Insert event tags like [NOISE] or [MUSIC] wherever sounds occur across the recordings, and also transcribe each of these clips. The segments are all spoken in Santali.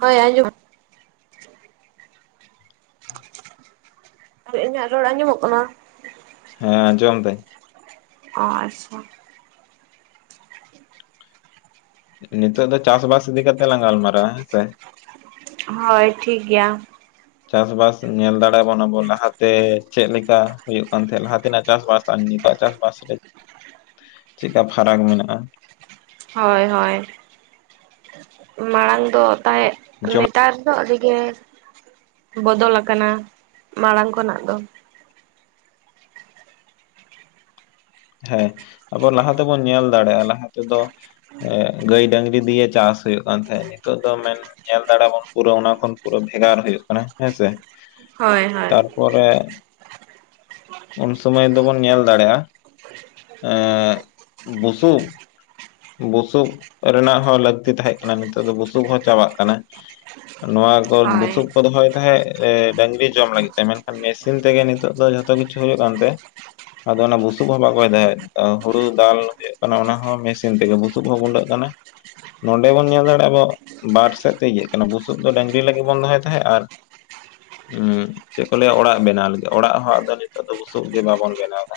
ᱦᱳᱭ, [UNINTELLIGIBLE] ᱟᱨ ᱤᱧᱟᱹᱜ ᱨᱚᱲ ᱟᱸᱡᱚᱢᱚᱼᱜ ᱠᱟᱱᱟ᱾ ᱦᱮᱸ ᱟᱸᱡᱚᱢ ᱫᱟᱹᱧ᱾ ᱟᱪᱪᱷᱟᱼᱼ [INAUDIBLE] ᱱᱤᱛᱚᱜ ᱫᱚ ᱪᱟᱥ ᱵᱟᱥ ᱤᱫᱤ ᱠᱟᱛᱮᱜ ᱞᱟᱝ ᱜᱟᱞᱢᱟᱨᱟᱜᱼᱟ ᱦᱮᱸ ᱥᱮ ᱦᱳᱭ ᱴᱷᱤᱠ ᱜᱮᱭᱟ ᱪᱟᱥᱵᱟᱥ ᱧᱮᱞ ᱫᱟᱲᱮᱭᱟᱵᱚᱱ ᱞᱟᱦᱟᱛᱮ ᱪᱮᱫᱞᱮᱠᱟ ᱦᱩᱭᱩᱜ ᱠᱟᱱ ᱛᱟᱦᱮᱸᱡ ᱞᱟᱦᱟ ᱛᱮᱱᱟᱜ ᱪᱟᱥᱵᱟᱥ ᱟᱨ ᱱᱤᱛᱟᱜ ᱪᱟᱥᱵᱟᱥ ᱨᱮ ᱪᱤᱠᱟ ᱯᱷᱟᱨᱟᱠ ᱢᱮᱱᱟᱜᱼᱟ ᱦᱳᱭ ᱦᱳᱭ [INAUDIBLE] ᱢᱟᱲᱟᱝ ᱫᱚ ᱛᱟᱦᱮᱸᱫ ᱢᱤᱛ ᱡᱚᱢ ᱱᱮᱛᱟᱨ ᱫᱚ ᱟᱹᱰᱤ ᱜᱮ ᱵᱚᱫᱚᱞ ᱟᱠᱟᱱᱟ ᱢᱟᱲᱟᱝ ᱠᱷᱚᱱᱟᱜ ᱫᱚ ᱦᱮᱸ ᱟᱵᱚ ᱞᱟᱦᱟ ᱛᱮᱵᱚᱱ ᱧᱮᱞ ᱫᱟᱲᱮᱭᱟᱜᱼᱟ ᱞᱟᱦᱟ ᱛᱮᱫᱚ ᱮᱸ ᱜᱟᱹᱭ ᱰᱟᱝᱨᱤ ᱫᱤᱭᱮ ᱪᱟᱥ ᱦᱩᱭᱩᱜ ᱠᱟᱱ ᱛᱟᱦᱮᱸᱜ ᱱᱤᱛᱚᱜ ᱫᱚ ᱢᱮᱱ ᱧᱮᱞ ᱫᱟᱲᱮᱵᱚᱱ ᱯᱩᱨᱟᱹ ᱚᱱᱟ ᱠᱷᱚᱱ ᱯᱩᱨᱟᱹ ᱵᱷᱮᱜᱟᱨ ᱦᱩᱭᱩᱜ ᱠᱟᱱᱟ ᱦᱮᱸᱥᱮ ᱦᱳᱭ ᱦᱳᱭ ᱯᱚᱨᱮ ᱩᱱ ᱥᱚᱢᱚᱭ ᱫᱚᱵᱚᱱ ᱧᱮᱞ ᱫᱟᱲᱮᱭᱟᱜᱼᱟ ᱮᱸᱻᱜ ᱵᱩᱥᱩᱵ ᱵᱩᱥᱩᱵ ᱨᱮᱱᱟᱜ ᱦᱚᱸ ᱞᱟᱹᱠᱛᱤ ᱛᱟᱸᱦᱮᱸ ᱠᱟᱱᱟ ᱱᱤᱛᱚᱜ ᱫᱚ ᱵᱩᱥᱩᱵ ᱦᱚᱸ ᱪᱟᱵᱟᱜ ᱠᱟᱱᱟ ᱱᱚᱣᱟ ᱠᱚ ᱦᱳᱭ ᱵᱩᱥᱩᱵ ᱠᱚ ᱫᱚᱦᱚᱭ ᱛᱟᱦᱮᱸᱫ ᱰᱟᱝᱨᱤ ᱡᱚᱢ ᱞᱟᱜᱤᱫ ᱛᱮ ᱢᱮᱱᱠᱷᱟᱱ ᱢᱮᱥᱤᱱ ᱛᱮᱜᱮ ᱱᱤᱛᱚᱜ ᱫᱚ ᱡᱷᱚᱛᱚ ᱠᱤᱪᱷᱩ ᱦᱩᱭᱩᱜ ᱠᱟᱱ ᱛᱮ ᱟᱫᱚ ᱚᱱᱮ ᱵᱩᱥᱼᱼ ᱵᱩᱥᱩᱵ ᱦᱚᱸ ᱵᱟᱵᱚ ᱫᱟᱭᱮᱫ ᱚ ᱦᱩᱲᱩ ᱫᱟᱞ ᱦᱳᱭᱩᱜ ᱠᱟᱱᱟ ᱚᱱᱟ ᱦᱚᱸ ᱢᱮᱥᱤᱱ ᱛᱮᱜᱮ ᱵᱩᱥᱩᱵ ᱦᱚᱸ ᱜᱩᱸᱰᱟᱹᱜ ᱠᱟᱱᱟ ᱱᱚᱰᱮ ᱵᱚᱱ ᱧᱮᱞ ᱫᱟᱲᱮᱭᱟᱜᱼᱟ ᱟᱵᱚ ᱵᱟᱨ ᱥᱮᱫ ᱛᱮ ᱤᱭᱟᱹᱜ ᱠᱟᱱᱟ ᱵᱩᱥᱩᱵ ᱫᱚ ᱰᱟᱝᱨᱤ ᱞᱟᱜᱤᱫ ᱵᱚᱱ ᱫᱚᱦᱚᱭ ᱛᱟᱦᱮᱸᱫ ᱟᱨ ᱩᱸᱜ ᱪᱮᱫ ᱠᱚ ᱞᱟᱹᱭᱟ ᱚᱲᱟᱜ ᱵᱮᱱᱟᱣ ᱞᱟᱜᱤᱫ ᱚᱲᱟᱜ ᱦᱚᱸ ᱟᱫᱚ ᱱᱤᱛᱚᱜ ᱫᱚ ᱵᱩᱥᱩᱵ ᱛᱮ ᱵᱟᱵᱚᱱ ᱵᱮᱱᱟᱣᱫᱟ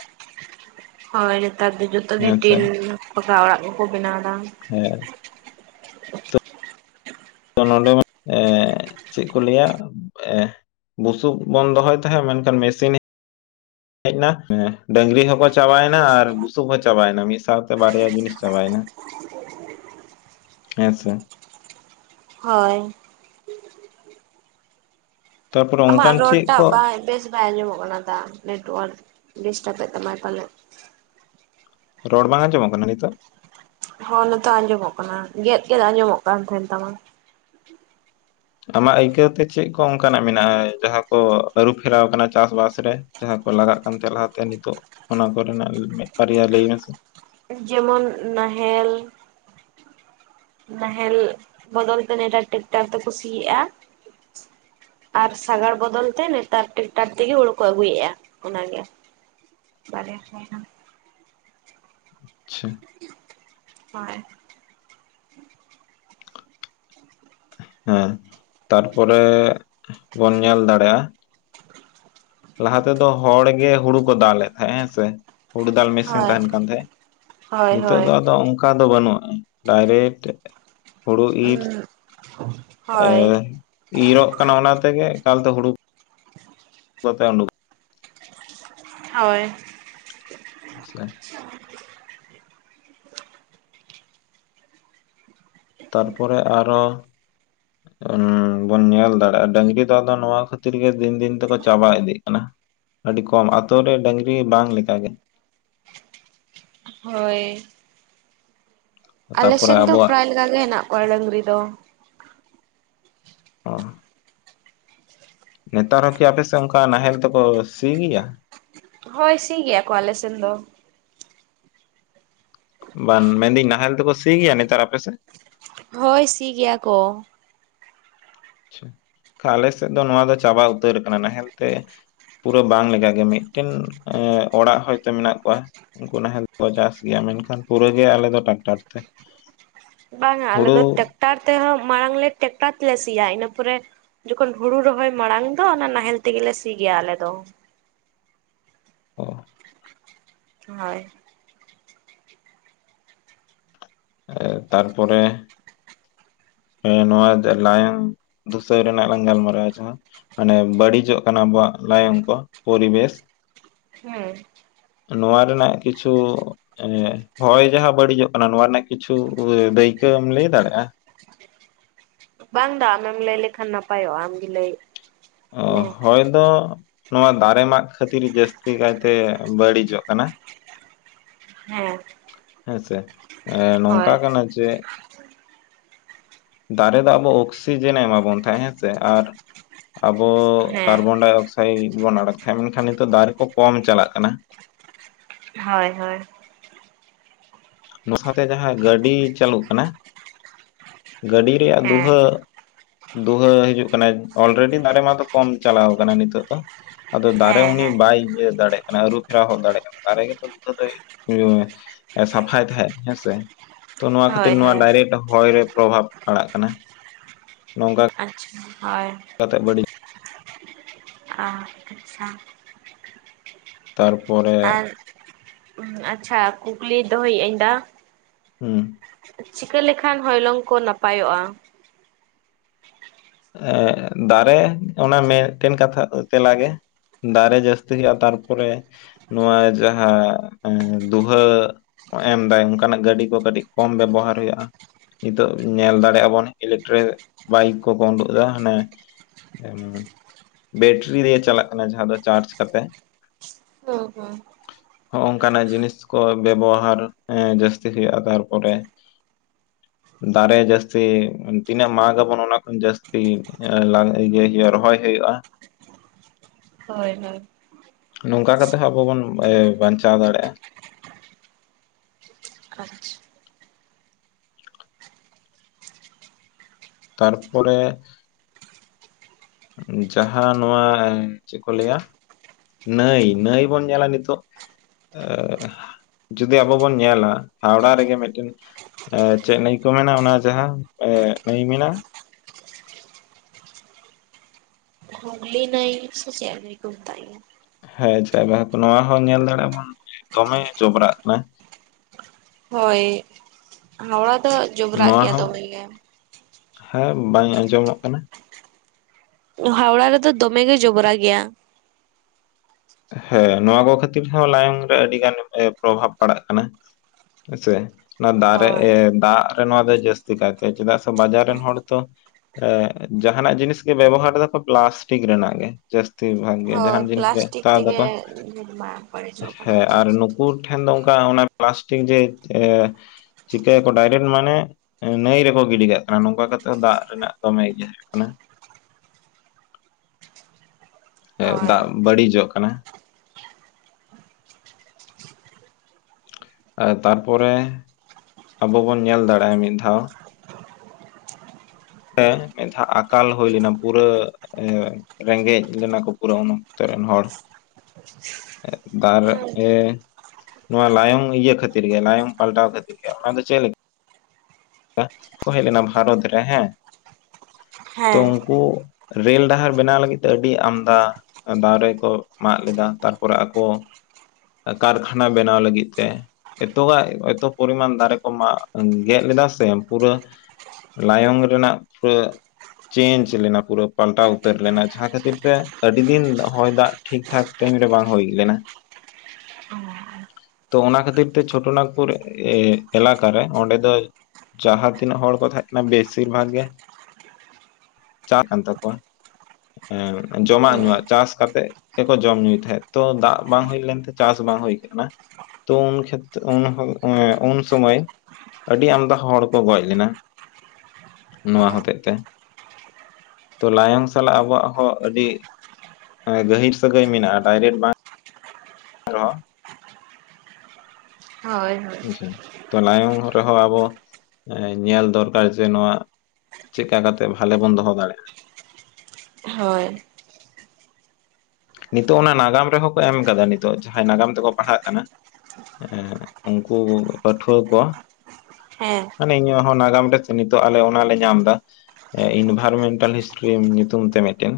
ᱦᱚᱭ ᱱᱮᱛᱟᱨ ᱫᱚ ᱡᱚᱛᱚ ᱜᱤ ᱦᱮᱸᱥᱮ ᱴᱤᱱ ᱯᱟᱠᱟ ᱚᱲᱟᱜ ᱠᱚᱠᱚ ᱵᱮᱱᱟᱣ ᱫᱟ ᱦᱮᱸ ᱛᱚ ᱱᱚᱸᱰᱮ ᱢᱤᱫ ᱮᱸ ᱪᱮᱫ ᱠᱚ ᱞᱟᱹᱭᱟ ᱮᱸ ᱵᱩᱥᱩᱵ ᱵᱚᱱ ᱫᱚᱦᱚᱭ ᱛᱟᱦᱮᱸᱜ ᱢᱮᱱᱠᱷᱟᱱ ᱢᱮᱥᱤᱱ ᱦᱮᱡᱱᱟ ᱰᱟᱝᱨᱤ ᱦᱚᱸᱠᱚ ᱪᱟᱵᱟᱭᱮᱱᱟ ᱟᱨ ᱵᱩᱥᱩᱵ ᱦᱚᱸ ᱪᱟᱵᱟᱭᱱᱟ ᱢᱤᱫ ᱥᱟᱶᱛᱮ ᱵᱟᱨᱭᱟ ᱡᱤᱱᱤᱥ ᱪᱟᱵᱟᱭᱱᱟ [INAUDIBLE] ᱦᱮᱸᱥᱮ ᱦᱳᱭ ᱛᱟᱨᱯᱚᱨᱮ ᱚᱱᱠᱟᱱ ᱟᱢᱟᱜ ᱨᱚᱲ ᱪᱮᱫ ᱠᱚ ᱴᱟᱜ ᱵᱟᱭ ᱵᱮᱥ ᱵᱟᱭ ᱟᱸᱡᱚᱢᱚᱜ ᱠᱟᱱᱟ ᱫᱟᱢ ᱱᱮᱴᱣᱟᱹᱨᱠ ᱰᱤᱥᱴᱟᱹᱵᱮᱫ ᱛᱟᱢᱟᱭ ᱯᱟᱞᱮᱫ? ᱨᱚᱲ ᱵᱟᱝ ᱟᱸᱡᱚᱢᱚᱜ ᱠᱟᱱᱟ ᱱᱤᱛᱚᱜ? ᱦᱚᱸ ᱱᱤᱛᱚᱜ ᱟᱸᱡᱚᱢᱚᱜ ᱠᱟᱱᱟ ᱜᱮᱫ ᱜᱮᱫ ᱟᱸᱡᱚᱢᱚᱜ ᱠᱟᱱ ᱛᱟᱦᱮᱱ ᱛᱟᱢᱟ ᱟᱢᱟᱜ ᱟᱹᱭᱠᱟᱹᱣᱛᱮ ᱪᱮᱫ ᱠᱚ ᱚᱱᱠᱟᱱᱟᱜ ᱢᱮᱱᱟᱜᱼᱟ ᱡᱟᱸᱦᱟᱸ ᱠᱚ ᱟᱹᱨᱩᱯᱷᱮᱨᱟᱣ ᱠᱟᱱᱟ ᱪᱟᱥᱵᱟᱥ ᱨᱮ ᱡᱟᱸᱦᱟᱸ ᱠᱚ ᱞᱟᱜᱟᱜ ᱠᱟᱱ ᱛᱟᱸᱦᱮ ᱞᱟᱦᱟᱛᱮ ᱱᱤᱛᱚᱜ ᱚᱱᱟ ᱠᱚᱨᱮᱱᱟᱜ ᱢᱤᱫ ᱵᱟᱨᱭᱟ ᱞᱟᱹᱭ ᱵᱮᱱ ᱥᱮ? ᱡᱮᱢᱚᱱ ᱱᱟᱦᱮᱞ ᱱᱟᱦᱮᱞ ᱵᱚᱫᱚᱞ ᱛᱮ ᱱᱮᱴᱟᱨ ᱴᱮᱠᱴᱟᱨ ᱛᱮᱠᱚ ᱥᱤᱭᱮᱜᱼᱟ ᱟᱨ ᱥᱟᱜᱟᱲ ᱵᱚᱫᱚᱞ ᱛᱮ ᱱᱮᱛᱟᱨ ᱴᱮᱠᱴᱟᱨ ᱛᱮᱜᱮ ᱦᱩᱲᱩ ᱠᱚ ᱟᱜᱩᱭᱮᱼᱟ ᱚᱱᱟᱜᱮ ᱵᱟᱨᱭᱟ ᱦᱩᱭ ᱱᱟ ᱟᱪᱪᱷᱟ ᱦᱚᱭ ᱦᱮᱸ ᱛᱟᱨᱯᱚᱨᱮ ᱵᱚᱱ ᱧᱮᱞ ᱫᱟᱲᱮᱭᱟᱜᱼᱟ ᱞᱟᱦᱟ ᱛᱮᱫᱚ ᱦᱚᱲ ᱜᱮ ᱦᱩᱲᱩ ᱠᱚ ᱫᱟᱞᱮᱫ ᱛᱟᱦᱮᱸᱜ ᱦᱮᱸᱥᱮ ᱦᱩᱲᱩ ᱫᱟᱞ ᱢᱮᱥᱤᱱ ᱦᱳᱭ ᱛᱟᱦᱮᱱ ᱠᱟᱱ ᱛᱟᱸᱦᱮᱸ ᱦᱳᱭ ᱱᱤᱛᱚᱜ ᱦᱳᱭ ᱫᱚ ᱟᱫᱚ ᱚᱱᱠᱟ ᱫᱚ ᱵᱟᱱᱩᱜᱼᱟ ᱰᱟᱭᱨᱮᱠᱴ ᱦᱩᱲᱩ ᱤᱨ ᱩᱸ ᱮᱻ ᱦᱳᱭ ᱤᱨᱚᱜ ᱠᱟᱱᱟ ᱚᱱᱟᱛᱮᱜᱮ ᱮᱠᱟᱞᱛᱮ ᱦᱩᱲᱩ ᱠᱚᱛᱮ ᱩᱸᱰᱩᱜ ᱦᱚᱭ ᱦᱮᱥᱮ [INAUDIBLE] ᱛᱟᱨᱯᱚᱨᱮ ᱟᱨᱚ [UNINTELLIGIBLE] ᱵᱚᱱ ᱧᱮᱞ ᱫᱟᱲᱮᱜᱼᱟ ᱰᱟᱝᱨᱤ ᱫᱚ ᱟᱫᱚ ᱱᱚᱣᱟ ᱠᱷᱟᱹᱛᱤᱨ ᱜᱮ ᱫᱤᱱ ᱫᱤᱱ ᱛᱮᱠᱚ ᱪᱟᱵᱟ ᱤᱫᱤᱜ ᱠᱟᱱᱟ ᱟᱰᱤ ᱠᱚᱢ ᱟᱛᱳ ᱨᱮ ᱰᱟᱹᱝᱨᱤ ᱵᱟᱝ ᱞᱮᱠᱟᱜᱮ ᱦᱳᱭ ᱟᱞᱮ ᱛᱟᱨᱯᱚᱨᱮ ᱥᱮᱱ ᱫᱚ ᱟᱵᱚᱣᱟᱜ ᱯᱨᱟᱭ ᱞᱮᱠᱟᱜᱮ ᱦᱮᱱᱟᱜ ᱠᱚᱣᱟ ᱰᱟᱝᱨᱤ ᱫᱚ᱾ ᱚ ᱱᱮᱛᱟᱨ ᱦᱚᱸᱠᱤ ᱟᱯᱮ ᱥᱮᱜ ᱚᱝᱠᱟ ᱱᱟᱦᱮᱞ ᱛᱮᱠᱚ ᱥᱤ ᱜᱮᱭᱟ? ᱦᱳᱭ ᱥᱤ ᱜᱮᱭᱟ ᱠᱚ ᱟᱞᱮ ᱥᱮᱱ ᱫᱚ᱾ ᱵᱟᱱ ᱢᱮᱱᱫᱟᱹᱧ ᱱᱟᱦᱮᱞ ᱛᱮᱠᱚ ᱥᱤ ᱜᱮᱭᱟ ᱱᱮᱛᱟᱨ ᱟᱯᱮ ᱥᱮᱫ? ᱦᱚᱭ ᱥᱤ ᱜᱮᱭᱟ ᱠᱚ᱾ ᱟᱞᱮ ᱥᱮᱫ ᱫᱚ ᱱᱚᱣᱟ ᱫᱚ ᱪᱟᱵᱟ ᱩᱛᱟᱹᱨ ᱠᱟᱱᱟ ᱱᱟᱦᱮᱞᱛᱮ᱾ ᱯᱩᱨᱟᱹ ᱵᱟᱝ ᱞᱮᱠᱟᱜᱮ ᱢᱤᱫᱴᱮᱱ ᱚᱲᱟᱜ ᱦᱚᱭᱛᱳ ᱢᱮᱱᱟᱜ ᱠᱚᱣᱟ᱾ ᱩᱱᱠᱩ ᱠᱚ ᱱᱟᱦᱮᱞ ᱛᱮᱠᱚ ᱪᱟᱥ ᱜᱮᱭᱟ ᱢᱮᱱᱠᱷᱟᱱ ᱯᱩᱨᱟᱹ ᱜᱮ ᱟᱞᱮ ᱫᱚ ᱴᱟᱠᱴᱟᱨ ᱛᱮ᱾ ᱵᱟᱝᱟ ᱟᱞᱮ ᱫᱚ ᱦᱩᱲᱩ ᱴᱮᱠᱴᱟᱨ ᱛᱮᱦᱚᱸ ᱢᱟᱲᱟᱝ ᱞᱮ ᱴᱮᱠᱴᱟᱨ ᱛᱮᱞᱮ ᱥᱤᱭᱟ᱾ ᱤᱱᱟᱹ ᱯᱚᱨᱮ ᱡᱚᱠᱷᱚᱱ ᱦᱩᱲᱩ ᱨᱚᱦᱚᱭ ᱢᱟᱲᱟᱝ ᱫᱚ ᱚᱱᱟ ᱱᱟᱦᱮᱞ ᱛᱮᱜᱮᱞᱮ ᱥᱤ ᱜᱮᱭᱟ ᱟᱞᱮ ᱫᱚ᱾ ᱚ ᱦᱳᱭ ᱛᱟᱨᱯᱚᱨᱮ ᱦᱮᱸ ᱱᱚᱜ-ᱚᱭ ᱞᱟᱭᱚᱱ ᱫᱩᱥᱟᱹᱣ ᱨᱮᱱᱟᱜ ᱞᱟᱝ ᱜᱟᱞᱢᱟᱨᱟᱣ ᱡᱟᱦᱟᱸ᱾ ᱢᱟᱱᱮ ᱵᱟᱹᱲᱤᱡᱚᱜ ᱠᱟᱱᱟ ᱟᱵᱚᱣᱟᱜ ᱞᱟᱭᱚᱝ ᱠᱚ ᱯᱚᱨᱤᱵᱮᱥ᱾ ᱦᱩᱸ᱾ ᱱᱚᱣᱟ ᱨᱮᱱᱟᱜ ᱠᱤᱪᱷᱩ ᱮ ᱦᱚᱭ ᱡᱟᱦᱟᱸ ᱵᱟᱹᱲᱤᱡᱚᱜ ᱠᱟᱱᱟ ᱱᱚᱣᱟ ᱨᱮᱱᱟᱜ ᱠᱤᱪᱷᱩ ᱫᱟᱹᱭᱠᱟᱹᱢ ᱞᱟᱹᱭ ᱫᱟᱲᱮᱭᱟᱜᱼᱟ? ᱵᱟᱝ ᱫᱟ ᱟᱢᱮᱢ ᱞᱟᱹᱭ ᱞᱮᱠᱷᱟᱱ ᱱᱟᱯᱟᱭᱚᱜᱼᱟ ᱟᱢᱜᱮ ᱞᱟᱹᱭ ᱚ ᱢᱮ ᱦᱚᱭ ᱫᱚ ᱱᱚᱣᱟ ᱫᱟᱨᱮ ᱢᱟᱜ ᱠᱷᱟᱹᱛᱤᱨ ᱡᱟᱹᱥᱛᱤ ᱠᱟᱭᱛᱮ ᱵᱟᱹᱲᱤᱡᱚᱜ ᱠᱟᱱᱟ᱾ [INAUDIBLE] ᱦᱮᱸ ᱦᱮᱸᱥᱮ ᱱᱚᱝᱠᱟ ᱦᱳᱭ ᱠᱟᱱᱟ ᱡᱮ ᱫᱟᱨᱮ ᱫᱚ ᱟᱵᱚ ᱚᱠᱥᱤᱡᱮᱱᱮ ᱮᱢᱟ ᱵᱚᱱ ᱛᱟᱦᱮᱸᱫ ᱦᱮᱸᱥᱮ ᱟᱨ ᱟᱵᱚ ᱦᱮᱸ ᱠᱟᱨᱵᱚᱱᱰᱟᱭ ᱚᱠᱥᱟᱭ ᱤᱴ ᱵᱚᱱ ᱟᱲᱟᱜ ᱛᱟᱦᱮᱸᱜ ᱢᱮᱱᱠᱷᱟᱱ ᱱᱤᱛᱚᱜ ᱫᱟᱨᱮ ᱠᱚ ᱠᱚᱢ ᱪᱟᱞᱟᱜ ᱠᱟᱱᱟ᱾ ᱦᱳᱭ ᱦᱳᱭ ᱱᱚᱥᱟᱛᱮ ᱡᱟᱦᱟᱸ ᱜᱟᱹᱰᱤ ᱪᱟᱹᱞᱩᱜ ᱠᱟᱱᱟ᱾ ᱜᱟᱹᱰᱤ ᱨᱮᱭᱟᱜ ᱦᱮᱸ ᱫᱩᱦᱟᱹ ᱫᱩᱦᱟᱹ ᱦᱤᱡᱩᱜ ᱠᱟᱱᱟᱭ ᱚᱞᱨᱮᱰᱤ ᱫᱟᱨᱮ ᱢᱟᱛᱚ ᱠᱚᱢ ᱪᱟᱞᱟᱣ ᱠᱟᱱᱟ ᱱᱤᱛᱚᱜ ᱫᱚ᱾ ᱟᱫᱚ ᱫᱟᱨᱮ ᱦᱮᱸ ᱩᱱᱤ ᱦᱮᱸ ᱵᱟᱭ ᱤᱭᱟᱹ ᱫᱟᱲᱮᱜ ᱠᱟᱱᱟ ᱟᱨᱩᱵ ᱯᱷᱮᱨᱟᱣ ᱦᱚ ᱫᱟᱲᱮᱜᱼᱟ ᱫᱟᱨᱮ ᱜᱮᱛᱚ ᱫᱩᱦᱟᱹ ᱫᱚᱭ ᱥᱟᱯᱷᱟᱭ ᱛᱟᱦᱮᱸᱫ ᱦᱮᱸᱥᱮ᱾ ᱛᱚ ᱱᱚᱣᱟ ᱠᱷᱟᱹᱛᱤᱨ ᱦᱳᱭ ᱱᱚᱣᱟ ᱦᱳᱭ ᱰᱟᱭᱨᱮᱠᱴ ᱦᱚᱭ ᱨᱮ ᱯᱨᱚᱵᱷᱟᱵᱽ ᱯᱟᱲᱟᱜ ᱠᱟᱱᱟ᱾ᱱᱚᱝ ᱟᱪᱪᱷᱟ ᱦᱳᱭ ᱠᱟᱛᱮ ᱵᱟᱹᱲᱤᱡ ᱟᱪᱪᱷᱟ ᱪᱷᱟ ᱛᱟᱨᱯᱚᱨᱮ ᱟᱨ ᱟᱪᱪᱷᱟ ᱠᱩᱠᱞᱤᱭ ᱫᱚᱦᱚᱭᱮᱫᱟᱹᱧ ᱫᱟ᱾ ᱦᱩᱸ ᱪᱤᱠᱟᱹ ᱞᱮᱠᱷᱟᱱ ᱦᱚᱭᱞᱚᱝ ᱠᱚ ᱱᱟᱯᱟᱭᱚᱜᱼᱟ? ᱮ ᱫᱟᱨᱮ ᱚᱱᱟ ᱢᱤᱫᱴᱮᱱ ᱠᱟᱛᱷᱟ ᱫᱚ ᱛᱮᱞᱟᱜᱮ᱾ ᱫᱟᱨᱮ ᱡᱟᱹᱥᱛᱤ ᱦᱩᱭᱩᱜᱼᱟ, ᱛᱟᱨᱯᱚᱨᱮ ᱱᱚᱣᱟ ᱡᱟᱦᱟᱸ ᱮ ᱫᱩᱦᱟᱹ ᱚ ᱮᱢᱫᱟᱭ ᱚᱱᱠᱟᱱᱟᱜ ᱜᱟᱹᱰᱤ ᱠᱚ ᱠᱟᱹᱴᱤᱡ ᱠᱚᱢ ᱵᱮᱵᱚᱦᱟᱨ ᱦᱩᱭᱩᱜᱼᱟ᱾ ᱱᱤᱛᱚᱜ ᱧᱮᱞ ᱫᱟᱲᱮᱭᱟᱜ ᱟᱵᱚᱱ ᱤᱞᱮᱠᱴᱨᱤᱠ ᱵᱟᱭᱤᱠ ᱠᱚᱠᱚ ᱩᱰᱩᱠ ᱮᱫᱟ᱾ ᱦᱟᱱᱮ ᱮᱢᱚᱱ ᱵᱮᱴᱨᱤ ᱫᱤᱭᱮ ᱪᱟᱞᱟᱜ ᱠᱟᱱᱟ ᱡᱟᱦᱟᱸ ᱫᱚ ᱪᱟᱨᱡ ᱠᱟᱛᱮ᱾ ᱚ ᱦᱚᱸ [UNINTELLIGIBLE] ᱦᱚᱜ ᱚᱱᱠᱟᱱᱟᱜ ᱡᱤᱱᱤᱥ ᱠᱚ ᱵᱮᱵᱚᱦᱟᱨ ᱡᱟᱹᱥᱛᱤ ᱦᱩᱭᱩᱜᱼᱟ᱾ ᱛᱟᱨᱯᱚᱨᱮ ᱫᱟᱨᱮ ᱡᱟᱹᱥᱛᱤ ᱛᱤᱱᱟᱹᱜ ᱢᱟᱜ ᱟᱵᱚᱱ ᱚᱱᱟ ᱡᱟᱹᱥᱛᱤ ᱮ ᱞᱟᱝ ᱤᱡᱟᱹᱭ ᱦᱩᱭᱩᱜ-ᱟ, ᱨᱚᱦᱚᱭ ᱦᱩᱭᱩᱜᱼᱟ᱾ ᱦᱳᱭ - ᱦᱳᱭ ᱱᱚᱝᱠᱟ ᱠᱟᱛᱮᱜ ᱦᱚᱸ ᱟᱵᱚ ᱚᱵᱚᱱ ᱵᱟᱧᱪᱟᱣ ᱫᱟᱲᱮᱭᱟᱜᱼᱟ᱾ ᱟᱪᱪᱷᱟ ᱛᱟᱨᱯᱚᱨᱮ ᱡᱟᱦᱟᱸ ᱱᱚᱣᱟ ᱪᱮᱫ ᱠᱚ ᱞᱟᱹᱭᱟ! ᱱᱟᱹᱭ-ᱱᱟᱹᱭ ᱵᱚᱱ ᱧᱮᱞᱟ ᱱᱤᱛᱚᱜ! ᱡᱩᱫᱤ ᱟᱵᱚ ᱵᱚᱱ ᱧᱮᱞᱼᱟ ᱦᱟᱣᱲᱟ ᱨᱮᱜᱮ ᱢᱤᱫᱴᱮᱱᱼᱼ ᱮᱸᱻ ᱪᱮᱫ ᱱᱟᱹᱭ ᱠᱚ ᱢᱮᱱᱟ ᱚᱱᱟ ᱡᱟᱦᱟᱸ ᱮᱸᱻ ᱱᱟᱹᱭ ᱢᱮᱱᱟ᱾ ᱦᱩᱜᱞᱤ ᱱᱟᱹᱭ ᱥᱮ ᱪᱮᱫ ᱱᱟᱹᱭ ᱠᱚ ᱢᱮᱛᱟᱜ ᱜᱮᱭᱟ ᱾ ᱦᱮᱸ ᱡᱟᱭ ᱵᱟᱦᱚᱠ ᱱᱚᱣᱟ ᱦᱚᱸ ᱧᱮᱞ ᱫᱟᱲᱮᱜᱼᱟ ᱵᱚᱱ ᱫᱚᱢᱮ ᱡᱚᱵᱽᱨᱟᱼᱜ ᱠᱟᱱᱟ᱾ ᱦᱳᱭ ᱦᱚᱣᱲᱟ ᱫᱚ ᱡᱚᱵᱽᱨᱟᱼᱜ ᱱᱚᱣᱟ ᱜᱮᱭᱟ ᱦᱚᱸ ᱫᱚᱢᱮᱜᱮ᱾ ᱦᱮᱸ ᱵᱟᱹᱧ ᱟᱸᱡᱚᱢᱚᱜ ᱠᱟᱱᱟ᱾ ᱦᱟᱣᱲᱟ ᱨᱮᱫᱚ ᱫᱚᱢᱮ ᱜᱮ ᱡᱚᱵᱽᱨᱟ ᱜᱮᱭᱟ᱾ ᱦᱮ ᱱᱚᱣᱟ ᱠᱚ ᱠᱷᱟᱹᱛᱤᱨ ᱛᱮᱦᱚᱸ ᱞᱟᱭᱚᱝ ᱨᱮ ᱟᱹᱰᱤ ᱜᱟᱱ ᱮ ᱯᱨᱚᱵᱷᱟᱵ ᱯᱟᱲᱟᱜ ᱠᱟᱱᱟ, ᱦᱮ ᱪᱮ! ᱚᱱᱟ ᱫᱟᱨᱮ ᱮ ᱦᱳᱭ ᱫᱟᱜ ᱨᱮ ᱱᱚᱣᱟ ᱫᱚ ᱡᱟᱹᱥᱛᱤ ᱠᱟᱭᱛᱮ ᱪᱮᱫᱟᱜ ᱥᱮ ᱵᱟᱡᱟᱨ ᱨᱮᱱ ᱦᱚᱲ ᱛᱚ, ᱮ ᱡᱟᱦᱟᱸᱱᱟᱜ ᱡᱤᱱᱤᱥ ᱜᱮ ᱵᱮᱵᱚᱦᱟᱨ ᱮᱫᱟ ᱠᱚ ᱯᱟᱞᱟᱥᱴᱤᱠ ᱨᱮᱱᱟᱜ ᱜᱮ᱾ ᱡᱟᱹᱥᱛᱤ ᱵᱷᱟᱜᱽ ᱜᱮ ᱦᱳᱭ ᱡᱟᱦᱟᱸᱱ ᱡᱤᱱᱤᱥ ᱜᱮ, ᱯᱞᱟᱥᱴᱤᱠ ᱦᱟᱛᱟᱣ ᱛᱮᱜᱮ ᱫᱟᱠᱚ ᱱᱤᱛ ᱢᱟ ᱵᱟᱹᱲᱤᱡᱚᱜ ᱠᱟᱱᱟ [UNINTELLIGIBLE] ᱯᱩᱨ ᱴᱷᱮᱱ ᱫᱚ ᱚᱸᱠᱟ ᱚᱱᱟ ᱯᱟᱞᱟᱥᱴᱤᱠ ᱡᱮ ᱮ ᱪᱤᱠᱟᱹᱭᱟᱠᱚ ᱰᱟᱭᱨᱮᱴ ᱢᱟᱱᱮ ᱱᱟᱹᱭ ᱨᱮᱠᱚ ᱜᱤᱰᱤ ᱠᱟᱜ ᱠᱟᱱᱟ ᱱᱚᱝᱠᱟ ᱠᱟᱛᱮᱜ ᱦᱚᱸ ᱫᱟᱜ ᱨᱮᱱᱟᱜ ᱫᱚᱢᱮ ᱤᱭᱟᱹ ᱦᱩᱭᱩᱜ ᱠᱟᱱᱟ᱾ ᱮ ᱦᱳᱭ ᱫᱟᱜ ᱵᱟᱹᱲᱤᱡᱚᱜ ᱠᱟᱱᱟ᱾ ᱛᱟᱨᱯᱚᱨᱮ ᱟᱵᱚ ᱵᱚᱱ ᱧᱮᱞ ᱫᱟᱲᱮᱜ-ᱟ ᱢᱤᱫ ᱫᱷᱟᱣ ᱢᱤᱫ ᱫᱷᱟᱣ ᱟᱠᱟᱞ ᱦᱩᱭ ᱞᱮᱱᱟ ᱯᱩᱨᱟᱹ ᱨᱮᱸᱜᱮᱡ ᱞᱮᱱᱟ ᱠᱚ ᱯᱩᱨᱟᱹ ᱩᱱ ᱚᱠᱛᱚ ᱨᱮᱱ ᱦᱚᱲ᱾ [INAUDIBLE] ᱦᱳᱭ [UNINTELLIGIBLE] ᱱᱚᱣᱟ ᱞᱟᱭᱚᱝ ᱤᱭᱟᱹ ᱠᱷᱟᱹᱛᱤᱨ ᱜᱮ ᱞᱟᱭᱚᱝ ᱯᱟᱞᱴᱟᱣ ᱠᱷᱟᱹᱛᱤᱨ ᱜᱮ ᱚᱱᱟ ᱫᱚ ᱪᱮᱫ ᱞᱮ ᱠᱚ ᱦᱮᱡ ᱞᱮᱱᱟ ᱵᱷᱟᱨᱚᱛ ᱨᱮ ᱦᱮᱸ ᱛᱚ ᱦᱮᱸ ᱩᱱᱠᱩ ᱨᱮᱞ ᱰᱟᱦᱟᱨ ᱵᱮᱱᱟᱣ ᱞᱟᱹᱜᱤᱫ ᱛᱮ ᱟᱹᱰᱤ ᱟᱢᱫᱟ ᱫᱟᱣᱨᱮ ᱠᱚ ᱢᱟᱜ ᱞᱮᱫᱟ ᱛᱟᱨᱯᱚᱨᱮ ᱟᱠᱚ ᱠᱟᱨᱠᱷᱟᱱᱟ ᱵᱮᱱᱟᱣ ᱞᱟᱹᱜᱤᱫ ᱛᱮ᱾ ᱮᱛᱚᱜᱟᱡ ᱮᱛᱚ ᱯᱚᱨᱤᱢᱟᱱ ᱫᱟᱨᱮ ᱠᱚ ᱢᱟᱜ ᱜᱮᱫ ᱞᱮᱫᱟ ᱥᱮ ᱯᱩᱨᱟᱹ ᱞᱟᱭᱚᱝ ᱨᱮᱱᱟᱜ ᱯᱩᱨᱟᱹ ᱪᱮ ᱮᱢ ᱪᱮᱫ ᱞᱮᱱᱟ ᱯᱩᱨᱟᱹ ᱯᱟᱞᱴᱟᱣ ᱩᱛᱟᱹᱨ ᱞᱮᱱᱟ ᱡᱟᱦᱟᱸ ᱠᱷᱟᱹᱛᱤᱨ ᱛᱮ ᱟᱹᱰᱤ ᱫᱤᱱ ᱦᱚᱭ ᱫᱟᱜ-ᱼ ᱴᱷᱤᱠ ᱴᱷᱟᱠ ᱯᱮᱢᱮᱱᱴ ᱵᱟᱝ ᱦᱩᱭ ᱞᱮᱱᱟ᱾ ᱛᱚ ᱚᱱᱟ ᱠᱷᱟᱹᱛᱤᱨ ᱛᱮ ᱪᱷᱳᱴᱳ ᱱᱟᱜᱽᱯᱩᱨ ᱮ ᱮᱞᱟᱠᱟᱨᱮ ᱚᱸᱰᱮ ᱫᱚ ᱡᱟᱦᱟᱸ ᱛᱤᱱᱟᱹᱜ ᱦᱚᱲ ᱠᱚ ᱛᱟᱦᱮᱸ ᱠᱟᱱᱟ ᱵᱮᱥᱤᱨ ᱵᱷᱟᱜᱽ ᱜᱮ ᱪᱟᱞ ᱠᱟᱱ ᱛᱟᱠᱚᱣᱟ᱾ ᱤᱸᱜ ᱡᱚᱢᱟᱜ ᱧᱩᱣᱟᱜ ᱦᱮᱸ ᱪᱟᱥ ᱠᱟᱛᱮᱜ ᱛᱮᱠᱚ ᱡᱚᱢ ᱧᱩᱭ ᱛᱟᱦᱮᱸᱫ ᱛᱚ ᱫᱟᱜ ᱵᱟᱝ ᱦᱩᱭ ᱞᱮᱱᱛᱮ ᱪᱟᱥ ᱵᱟᱝ ᱦᱩᱭ ᱠᱟᱱᱟ᱾ ᱛᱚ ᱩᱱ ᱠᱷᱮᱛ ᱩᱱ ᱩᱱ ᱥᱚᱢᱚᱭ ᱟᱹᱰᱤ ᱟᱢᱫᱟ ᱦᱚᱲ ᱠᱚ ᱜᱚᱡ ᱞᱮᱱᱟ ᱱᱚᱣᱟ ᱦᱚᱛᱮᱡ ᱛᱮ᱾ ᱛᱚ ᱞᱟᱭᱚᱝ ᱥᱟᱞᱟᱜ ᱟᱵᱚᱣᱟᱜ ᱦᱚᱸ ᱟᱹᱰᱤᱼᱼ ᱦᱮᱸ ᱜᱟᱹᱦᱤᱨ ᱥᱟᱹᱜᱟᱹᱭ ᱢᱮᱱᱟᱜ-ᱟ ᱰᱟᱭᱨᱮᱠᱴ ᱵᱟᱝ ᱵᱟᱝ ᱨᱮᱦᱚᱸᱼᱼ ᱦᱳᱭ ᱦᱳᱭ ᱟᱪᱪᱷᱟ ᱛᱚ ᱞᱟᱭᱚᱝ ᱨᱮᱦᱚᱸ ᱟᱵᱚ ᱧᱮᱞ ᱫᱚᱨᱠᱟᱨ ᱡᱮ ᱱᱚᱣᱟ ᱪᱮᱫᱠᱟ ᱠᱟᱛᱮ ᱵᱷᱟᱞᱮ ᱵᱚᱱ ᱫᱚᱦᱚ ᱫᱟᱲᱮᱭᱟᱜ-ᱟ᱾ ᱦᱳᱭ ᱱᱤᱛᱚᱜ ᱚᱱᱟ ᱱᱟᱜᱟᱢ ᱨᱮᱦᱚᱸ ᱠᱚ ᱮᱢ ᱠᱟᱫᱟ ᱱᱤᱛᱚᱜ ᱡᱟᱦᱟᱸᱭ ᱱᱟᱜᱟᱢ ᱛᱮᱠᱚ ᱯᱟᱲᱦᱟᱜ ᱠᱟᱱᱟ᱾ ᱮᱸᱜ ᱩᱱᱠᱩ ᱯᱟᱹᱴᱷᱣᱟᱹ ᱠᱚ᱾ ᱦᱮᱸ ᱢᱟᱱᱮ ᱤᱧᱟᱹᱜ ᱦᱚᱸ ᱱᱟᱜᱟᱢ ᱨᱮ ᱥᱮ ᱱᱤᱛᱚᱜ ᱟᱞᱮ ᱚᱱᱟᱞᱮ ᱧᱟᱢ ᱫᱟ᱾ ᱤᱸᱜ ᱤᱱᱵᱷᱟᱨᱢᱮᱱᱴᱟᱞ ᱦᱤᱥᱴᱨᱤ ᱧᱩᱛᱩᱢ ᱛᱮ ᱢᱤᱫᱴᱮᱱ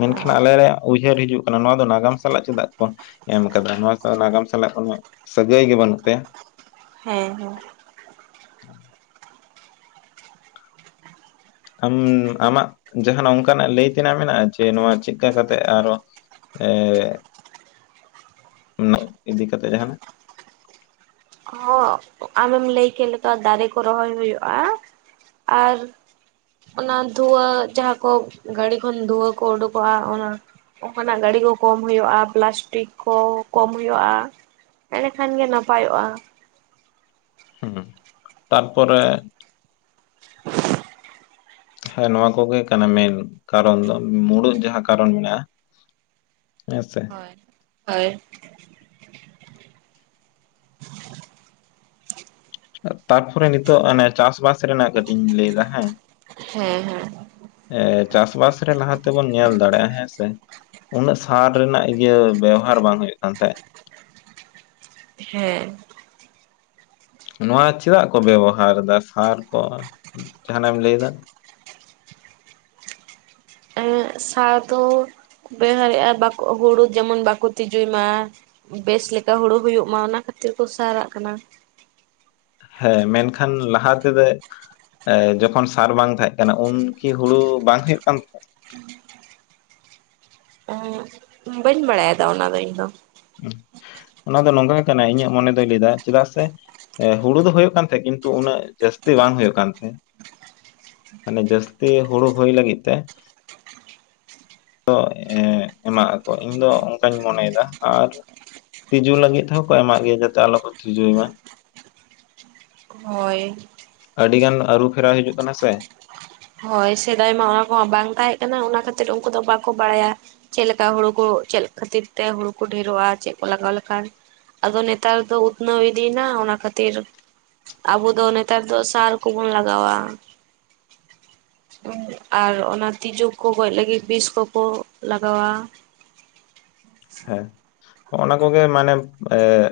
ᱢᱮᱱᱠᱷᱟᱱ ᱦᱮᱸ ᱟᱞᱮᱞᱮ ᱩᱭᱦᱟᱹᱨ ᱦᱤᱡᱩᱜ ᱠᱟᱱᱟ ᱱᱚᱣᱟ ᱫᱚ ᱱᱟᱜᱟᱢ ᱥᱟᱞᱟᱜ ᱪᱮᱫᱟᱜ ᱠᱚ ᱮᱢ ᱟᱠᱟᱫᱟ ᱱᱚᱣᱟ ᱥᱟᱞᱟ ᱱᱟᱜᱟᱢ ᱥᱟᱞᱟᱜ ᱠᱷᱚᱱ ᱦᱚᱸᱼᱼ ᱥᱟᱹᱜᱟᱹᱭ ᱜᱮ ᱵᱟᱹᱱᱩᱜ ᱛᱟᱭᱟ᱾ ᱦᱮᱸ ᱦᱮᱸ ᱟᱢ ᱟᱢᱟᱜ ᱡᱟᱦᱟᱸᱱᱟᱜ ᱚᱱᱠᱟᱱᱟᱜ ᱞᱟᱹᱭ ᱛᱮᱱᱟᱜ ᱢᱮᱱᱟᱜ-ᱟ ᱡᱮ ᱱᱚᱣᱟ ᱪᱮᱫᱠᱟ ᱠᱟᱛᱮᱜ ᱟᱨᱚᱼᱼ ᱮᱸᱜ [INAUDIBLE] [INAUDIBLE] ᱤᱫᱤ ᱠᱟᱛᱮ ᱡᱟᱦᱟᱱᱟᱜ ᱦᱚᱸ ᱟᱢᱮᱢ ᱞᱟᱹᱭ ᱠᱮᱫ ᱞᱮᱠᱟ ᱫᱟᱨᱮ ᱠᱚ ᱨᱚᱦᱚᱭ ᱦᱩᱭᱩᱜᱼᱟ᱾ ᱟᱨ ᱚᱱᱟ ᱫᱷᱩᱸᱣᱟᱹ ᱡᱟᱦᱟᱸ ᱠᱚ ᱜᱟᱹᱰᱤ ᱠᱷᱚᱱ ᱫᱷᱩᱸᱣᱟᱹ ᱠᱚ ᱩᱰᱩᱠᱚᱜᱼᱟ᱾ ᱚᱱᱟ ᱚᱱᱝᱠᱟᱱᱟᱼᱜ ᱜᱟᱹᱰᱤ ᱠᱚ ᱠᱚᱢ ᱦᱩᱭᱩᱜᱼᱟ ᱯᱮᱞᱟᱥᱴᱤᱠ ᱠᱚ ᱠᱚᱢ ᱦᱩᱭᱩᱜᱼᱟ᱾ ᱮᱸᱰᱮ ᱠᱷᱟᱱ ᱜᱮ ᱱᱟᱯᱟᱭᱚᱜᱼᱟ᱾ ᱦᱩᱸ ᱛᱟᱨᱯᱚᱨᱮ ᱦᱮᱸ ᱱᱚᱣᱟ ᱠᱚᱜᱮ ᱠᱟᱱᱟ ᱢᱮᱱ ᱠᱟᱨᱚᱱ ᱫᱚ, ᱢᱩᱲᱦᱩᱫ ᱡᱟᱦᱟᱸ ᱠᱟᱨᱚᱱ ᱢᱮᱱᱟᱜᱼᱟ᱾ ᱦᱮᱸ ᱥᱮ ᱦᱳᱭ ᱦᱳᱭ ᱛᱟᱨᱯᱚᱨᱮ ᱱᱤᱛᱚᱜ ᱚᱱᱮ ᱪᱟᱥ-ᱵᱟᱥ ᱨᱮᱱᱟᱜ ᱠᱟᱹᱴᱤᱡ ᱤᱧ ᱞᱟᱹᱭ ᱫᱟ ᱦᱮᱸᱻ ᱦᱮᱸ ᱻ ᱦᱮᱸ ᱮ ᱪᱟᱥ-ᱵᱟᱥ ᱨᱮ ᱞᱟᱦᱟ ᱛᱮᱵᱚᱱ ᱧᱮᱞ ᱫᱟᱲᱮᱭᱟᱜᱼᱟ ᱦᱮᱸᱥᱮ᱾ ᱩᱱᱟᱹᱜ ᱥᱟᱨ ᱨᱮᱱᱟᱜ ᱤᱭᱟᱹ ᱵᱮᱣᱦᱟᱨ ᱵᱟᱝ ᱦᱩᱭᱩᱼᱜ ᱠᱟᱱ ᱛᱟᱦᱮᱸᱫ ᱦᱮᱸ ᱱᱚᱣᱟ ᱪᱮᱫᱟᱜ ᱠᱚ ᱵᱮᱵᱚᱦᱟᱨ ᱫᱟ ᱥᱟᱨ ᱠᱚ ᱡᱟᱦᱱᱟᱼᱜ ᱮᱢ ᱞᱟᱹᱭ ᱫᱟ᱾ ᱮᱸᱜ ᱥᱟᱨ ᱫᱚ ᱵᱮᱣᱦᱟᱨᱮᱜᱼᱟ ᱵᱟᱠᱚ ᱦᱩᱲᱳ ᱡᱮᱢᱚᱱ ᱵᱟᱠᱚ ᱛᱤᱸᱤᱡᱩᱭ ᱢᱟ? ᱵᱮᱹᱥ ᱞᱮᱠᱟ ᱦᱩᱲᱩ ᱦᱩᱭᱩᱜ ᱢᱟ ᱚᱱᱟ ᱠᱷᱟᱹᱛᱤᱨ ᱠᱚ ᱥᱟᱨᱟᱜ ᱠᱟᱱᱟ᱾ ᱦᱮᱸ ᱢᱮᱱᱠᱷᱟᱱ ᱞᱟᱦᱟ ᱛᱮᱫᱚ! ᱮ ᱡᱚᱠᱷᱚᱱ ᱥᱟᱨ ᱵᱟᱝ ᱛᱟᱦᱮᱸᱫ ᱠᱟᱱᱟ ᱩᱱ ᱠᱤ ᱦᱩᱲᱩ ᱵᱟᱝ ᱦᱩᱭᱩᱼᱜ ᱠᱟᱱ ᱛᱟᱦᱮᱸ? ᱟᱸ ᱵᱟᱹᱧ ᱵᱟᱲᱟᱭᱼᱟ ᱛᱚ ᱚᱱᱟᱫᱚ ᱤᱧ ᱫᱚ ᱚᱱᱟ ᱫᱚ ᱱᱚᱝᱠᱟ ᱜᱮ ᱠᱟᱱᱟ ᱤᱧᱟᱹᱜ ᱢᱚᱱᱮ ᱫᱚᱭ ᱞᱟᱹᱭ ᱫᱟ ᱪᱮᱫᱟᱜ ᱥᱮ ᱦᱩᱲᱩ ᱫᱚ ᱦᱳᱭᱳᱜ ᱠᱟᱱ ᱛᱟᱦᱮᱸᱡ ᱠᱤᱱᱛᱩ ᱩᱱᱟᱹᱜ ᱡᱟᱹᱥᱛᱤ ᱵᱟᱝ ᱦᱩᱭᱩᱜ ᱠᱟᱱ ᱛᱟᱦᱮᱸᱫ᱾ ᱢᱟᱱᱮ ᱡᱟᱹᱥᱛᱤ ᱦᱩᱲᱩ ᱦᱩᱭ ᱞᱟᱹᱜᱤᱫ ᱛᱮ! ᱛᱚ ᱮᱸ ᱮᱢᱟᱜ ᱟᱠᱚ ᱤᱧ ᱫᱚ ᱚᱱᱠᱟᱧ ᱢᱚᱱᱮᱭᱮᱫᱼᱟ ᱟᱨ ᱛᱤᱡᱩ ᱞᱟᱹᱜᱤᱫ ᱛᱮ ᱦᱚᱸ ᱠᱚ ᱮᱢᱟᱜ ᱜᱮᱭᱟ, ᱡᱟᱛᱮ ᱟᱞᱚ ᱠᱚ ᱛᱤᱡᱩᱭ ᱢᱟ᱾ ᱦᱳᱭ ᱟᱹᱰᱤ ᱜᱟᱱ ᱟᱹᱨᱩ ᱯᱷᱮᱨᱟᱣ ᱦᱤᱡᱩᱜ ᱠᱟᱱᱟ ᱥᱮ᱾ ᱦᱳᱭ ᱥᱮᱫᱟᱭ ᱢᱟ ᱚᱱᱟ ᱠᱚᱼᱦᱚᱸ ᱵᱟᱝ ᱛᱟᱦᱮᱸ ᱠᱟᱱᱟ ᱚᱱᱟ ᱠᱷᱟᱹᱛᱤᱨ ᱩᱱᱠᱩ ᱫᱚ ᱵᱟᱠᱚ ᱵᱟᱲᱟᱭᱼᱟ᱾ ᱪᱮᱫ ᱞᱮᱠᱟ ᱦᱳᱲᱳ ᱠᱚ ᱪᱮᱫ ᱠᱷᱟᱹᱛᱤᱨ ᱛᱮ ᱦᱳᱲᱳ ᱠᱚ ᱰᱷᱮᱨᱚᱜᱼᱟ ᱪᱮᱫ ᱠᱚ ᱞᱟᱜᱟᱣ ᱞᱮᱠᱷᱟᱱ᱾ ᱟᱫᱚ ᱱᱮᱛᱟᱨ ᱫᱚ ᱩᱛᱱᱟᱹᱣ ᱤᱫᱤᱭᱱᱟ ᱚᱱᱟ ᱠᱷᱟᱹᱛᱤᱨ ᱟᱵᱚ ᱫᱚ ᱱᱮᱛᱟᱨ ᱫᱚ ᱥᱟᱨ ᱠᱚᱵᱚᱱ ᱞᱟᱜᱟᱣ-ᱟ᱾ ᱟᱨ ᱚᱱᱟ ᱛᱤᱡᱩ ᱠᱚ ᱜᱚᱡ ᱞᱟᱹᱜᱤᱫ ᱵᱤᱥ ᱠᱚᱼᱠᱚ ᱞᱟᱜᱟᱣᱼᱟ᱾ ᱦᱮᱸ ᱦᱚᱸᱜ ᱚᱱᱟ ᱠᱚᱼᱜᱮ ᱢᱟᱱᱮ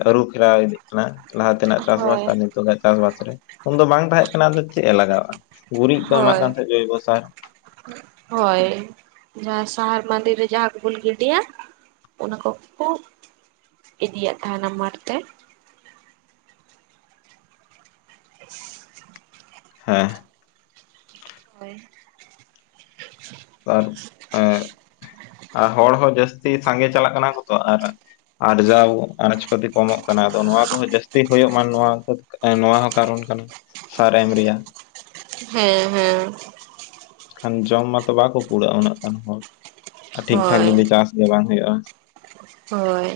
ᱟᱹᱨᱩ ᱯᱷᱮᱨᱟᱣ ᱤᱫᱤᱜ ᱠᱟᱱᱟ ᱞᱟᱦᱟ ᱛᱮᱱᱟᱜ ᱪᱟᱥ-ᱵᱟᱥ ᱦᱳᱭ ᱟᱨ ᱱᱤᱛᱚᱜ-ᱟᱜ ᱪᱟᱥ-ᱵᱟᱥ ᱨᱮ ᱩᱱᱫᱚ ᱵᱟᱝ ᱛᱟᱦᱮᱸᱜ ᱠᱟᱱᱟ ᱟᱫᱚ ᱪᱮᱫ ᱮ ᱞᱟᱜᱟᱣᱟᱜᱼᱟ᱾ ᱜᱩᱨᱤᱡ ᱠᱚ ᱮᱢᱟᱜ ᱦᱳᱭ ᱠᱟᱱ ᱛᱟᱦᱮᱸᱫ ᱡᱳᱚᱭᱵᱚ ᱥᱟᱨ ᱦᱳᱭ ᱡᱟᱦᱟᱸ ᱥᱟᱦᱟᱨ ᱢᱟᱸᱫᱮ ᱨᱮ ᱡᱟᱦᱟᱸ ᱠᱚᱵᱚᱱ ᱜᱤᱰᱤᱭᱼᱟ᱾ ᱚᱱᱟ ᱠᱚᱼᱠᱩ ᱤᱫᱤᱭᱮᱫ ᱛᱟᱦᱮᱸᱱᱟ ᱢᱟᱴᱷ ᱛᱮ ᱦᱮᱸ᱾ ᱦᱳᱭ᱾ ᱟᱨ ᱮᱸᱜ, ᱟᱨ ᱦᱚᱲ ᱦᱚᱸ ᱡᱟᱹᱥᱛᱤ ᱥᱟᱸᱜᱮ ᱪᱟᱞᱟᱜ ᱠᱟᱱᱟ ᱠᱚ ᱛᱚ ᱟᱨ ᱟᱨᱡᱟᱣ ᱟᱱᱟᱡ ᱯᱟᱹᱛᱤ ᱠᱚᱢᱚᱜ ᱠᱟᱱᱟ ᱟᱫᱚ ᱱᱚᱣᱟ ᱠᱚᱦᱚᱸ ᱡᱟᱹᱥᱛᱤ ᱦᱳᱭᱳᱜ ᱢᱟ ᱱᱚᱣᱟ ᱠᱚᱫᱚ ᱱᱚᱣᱟ ᱦᱚᱸ ᱠᱟᱨᱚᱱ ᱠᱟᱱᱟ ᱥᱟᱨ ᱮᱢ ᱨᱮᱭᱟᱜ᱾ ᱦᱮᱸ ᱦᱮᱸ᱾ ᱠᱷᱟᱱ ᱡᱚᱢ ᱢᱟᱛᱚ ᱵᱟᱠᱚ ᱠᱩᱲᱟᱹᱜᱼᱟ ᱩᱱᱟᱹᱜ ᱜᱟᱱ ᱦᱚᱲ, ᱴᱷᱤᱠ ᱴᱷᱟᱠ ᱦᱳᱭ ᱡᱩᱫᱤ ᱪᱟᱥ ᱜᱮ ᱵᱟᱝ ᱦᱩᱭᱩᱜᱼᱟ᱾ ᱦᱳᱭ᱾